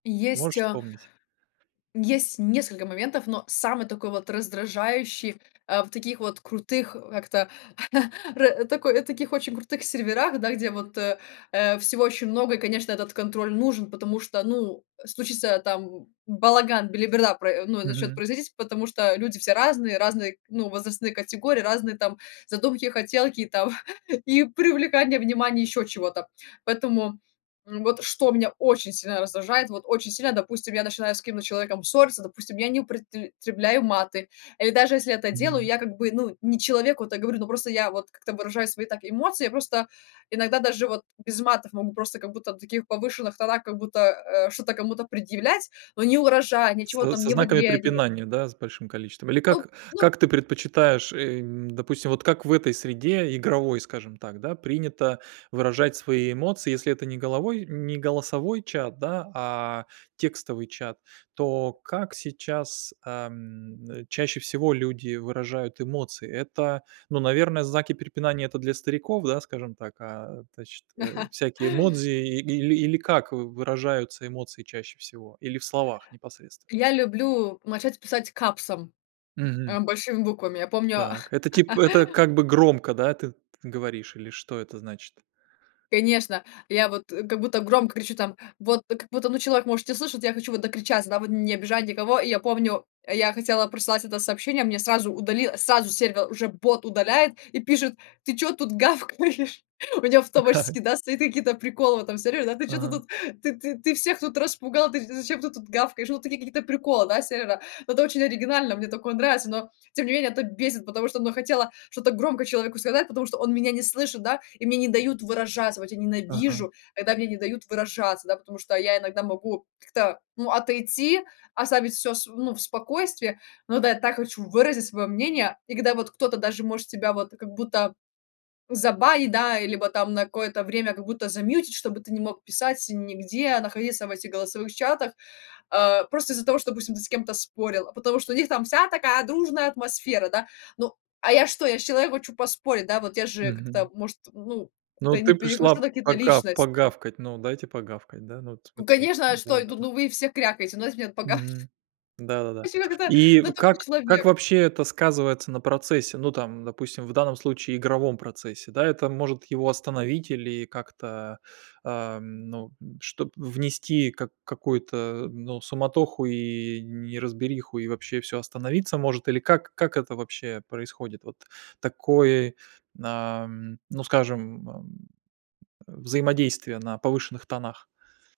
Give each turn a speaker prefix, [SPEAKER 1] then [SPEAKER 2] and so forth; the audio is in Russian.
[SPEAKER 1] Есть,
[SPEAKER 2] Можешь
[SPEAKER 1] а,
[SPEAKER 2] вспомнить?
[SPEAKER 1] есть несколько моментов, но самый такой вот раздражающий, а, в таких вот крутых, а, как-то ра такой таких очень крутых серверах, да, где вот, э, э, всего очень много и, конечно, этот контроль нужен. Потому что, ну, случится там балаган, белиберда про ну и начнёт
[SPEAKER 2] Мгм.
[SPEAKER 1] производить, потому что люди все разные, разные, ну, возрастные категории, разные там задумки, хотелки и там и привлекание внимание ещё чего-то. Поэтому, м, вот, что меня очень сильно раздражает. Вот очень сильно, допустим, я начинаю с каким-то человеком ссорься, допустим, я не употребляю маты или даже если я это делаю,
[SPEAKER 2] Мгм.
[SPEAKER 1] я как бы, ну, не человеку это говорю, но просто я вот как-то выражаю свои так эмоции. Я просто иногда даже вот без матов могу просто как будто на таких повышенных тонах как будто, э, что-то кому-то предъявлять, но ни угрожая, ничего
[SPEAKER 2] Со
[SPEAKER 1] там
[SPEAKER 2] со
[SPEAKER 1] не в
[SPEAKER 2] знаками
[SPEAKER 1] игре не
[SPEAKER 2] препинания, да, с большим количеством? Или как
[SPEAKER 1] Ну ну
[SPEAKER 2] как ты предпочитаешь, эм, допустим вот как в этой среде, игровой, скажем так, да, принято выражать свои эмоции, если это не головой не голосовой чат, да, а текстовый чат, то как сейчас, ам, э, чаще всего люди выражают эмоции? Это ну, наверное, знаки препинания- это для стариков, да, скажем так, а тачт а всякие эмодзи или, или как в выражаются эмоции чаще всего или в словах непосредственно?
[SPEAKER 1] Я люблю начать писать капсом,
[SPEAKER 2] Мгм.
[SPEAKER 1] э, большими буквами. Я помню
[SPEAKER 2] Так, это тип это как бы громко, да, ты ты говоришь или что это значит?
[SPEAKER 1] Конечно. Я вот, э, как будто громко кричу там, вот как будто, ну, человек может не слышать, я хочу вот докричаться, да, вот, не обижать никого. И я помню, я хотела прослать это сообщение, мне сразу удалила сразу сервер уже бот удаляет и пишет: "Ты чё тут гавкаешь?" У меня
[SPEAKER 2] Да.
[SPEAKER 1] автоматически, да, стоят какие-то приколы в этом сервере, да: "Ты чё-то
[SPEAKER 2] Ага.
[SPEAKER 1] тут, ты ты ты всех тут распугал, ты зачем ты тут гавкаешь?" Ну, такие какие-то приколы, да, сервера. Но это очень оригинально, мне такое нравится, но тем не менее это бесит, потому что, ну, хотела что-то громко человеку сказать, потому что он меня не слышит, да, и мне не дают выражаться, вот я
[SPEAKER 2] Ага.
[SPEAKER 1] ненавижу, когда мне не дают выражаться, да. Потому что я иногда могу как-то, ну, отойти, оставить всё св ну, в спокойствии, но да, я так хочу выразить своё мнение. И когда вот кто-то даже может тебя вот как будто забанить, да, и либо там на какое-то время как будто замьютить, чтобы ты не мог писать нигде, находиться в этих голосовых чатах, а, просто из-за того, что, допустим, ты с кем-то спорил, а потому что у них там вся такая дружная атмосфера, да. Ну, а я что, я ж человек, хочу поспорить, да, вот я же как-то,
[SPEAKER 2] Мгм.
[SPEAKER 1] может, ну, как-то
[SPEAKER 2] Ну,
[SPEAKER 1] и
[SPEAKER 2] ты
[SPEAKER 1] не
[SPEAKER 2] пришла
[SPEAKER 1] перехожу на какие-то
[SPEAKER 2] пока
[SPEAKER 1] личности.
[SPEAKER 2] погавкать. Ну, дайте погавкать. Да. Ну вот
[SPEAKER 1] Ну
[SPEAKER 2] смотри
[SPEAKER 1] конечно, а что я тут?
[SPEAKER 2] Да-да-да.
[SPEAKER 1] Ну, вы все крякаете, ну, если мне погас. Ну,
[SPEAKER 2] Мгм.
[SPEAKER 1] в
[SPEAKER 2] Да-да-да.
[SPEAKER 1] общем, это ка
[SPEAKER 2] И
[SPEAKER 1] ну, такой
[SPEAKER 2] как как
[SPEAKER 1] человек.
[SPEAKER 2] вообще это сказывается на процессе? Ну, там, допустим, в данном случае игровом процессе, да. Это может его остановить или как-то, ам, ну, м, чтоб внести как какую-то, ну, суматоху и неразбериху, и вообще всё остановиться может? Или как как это вообще происходит? Вот такое, ам, ну, скажем, ам, взаимодействие на повышенных тонах.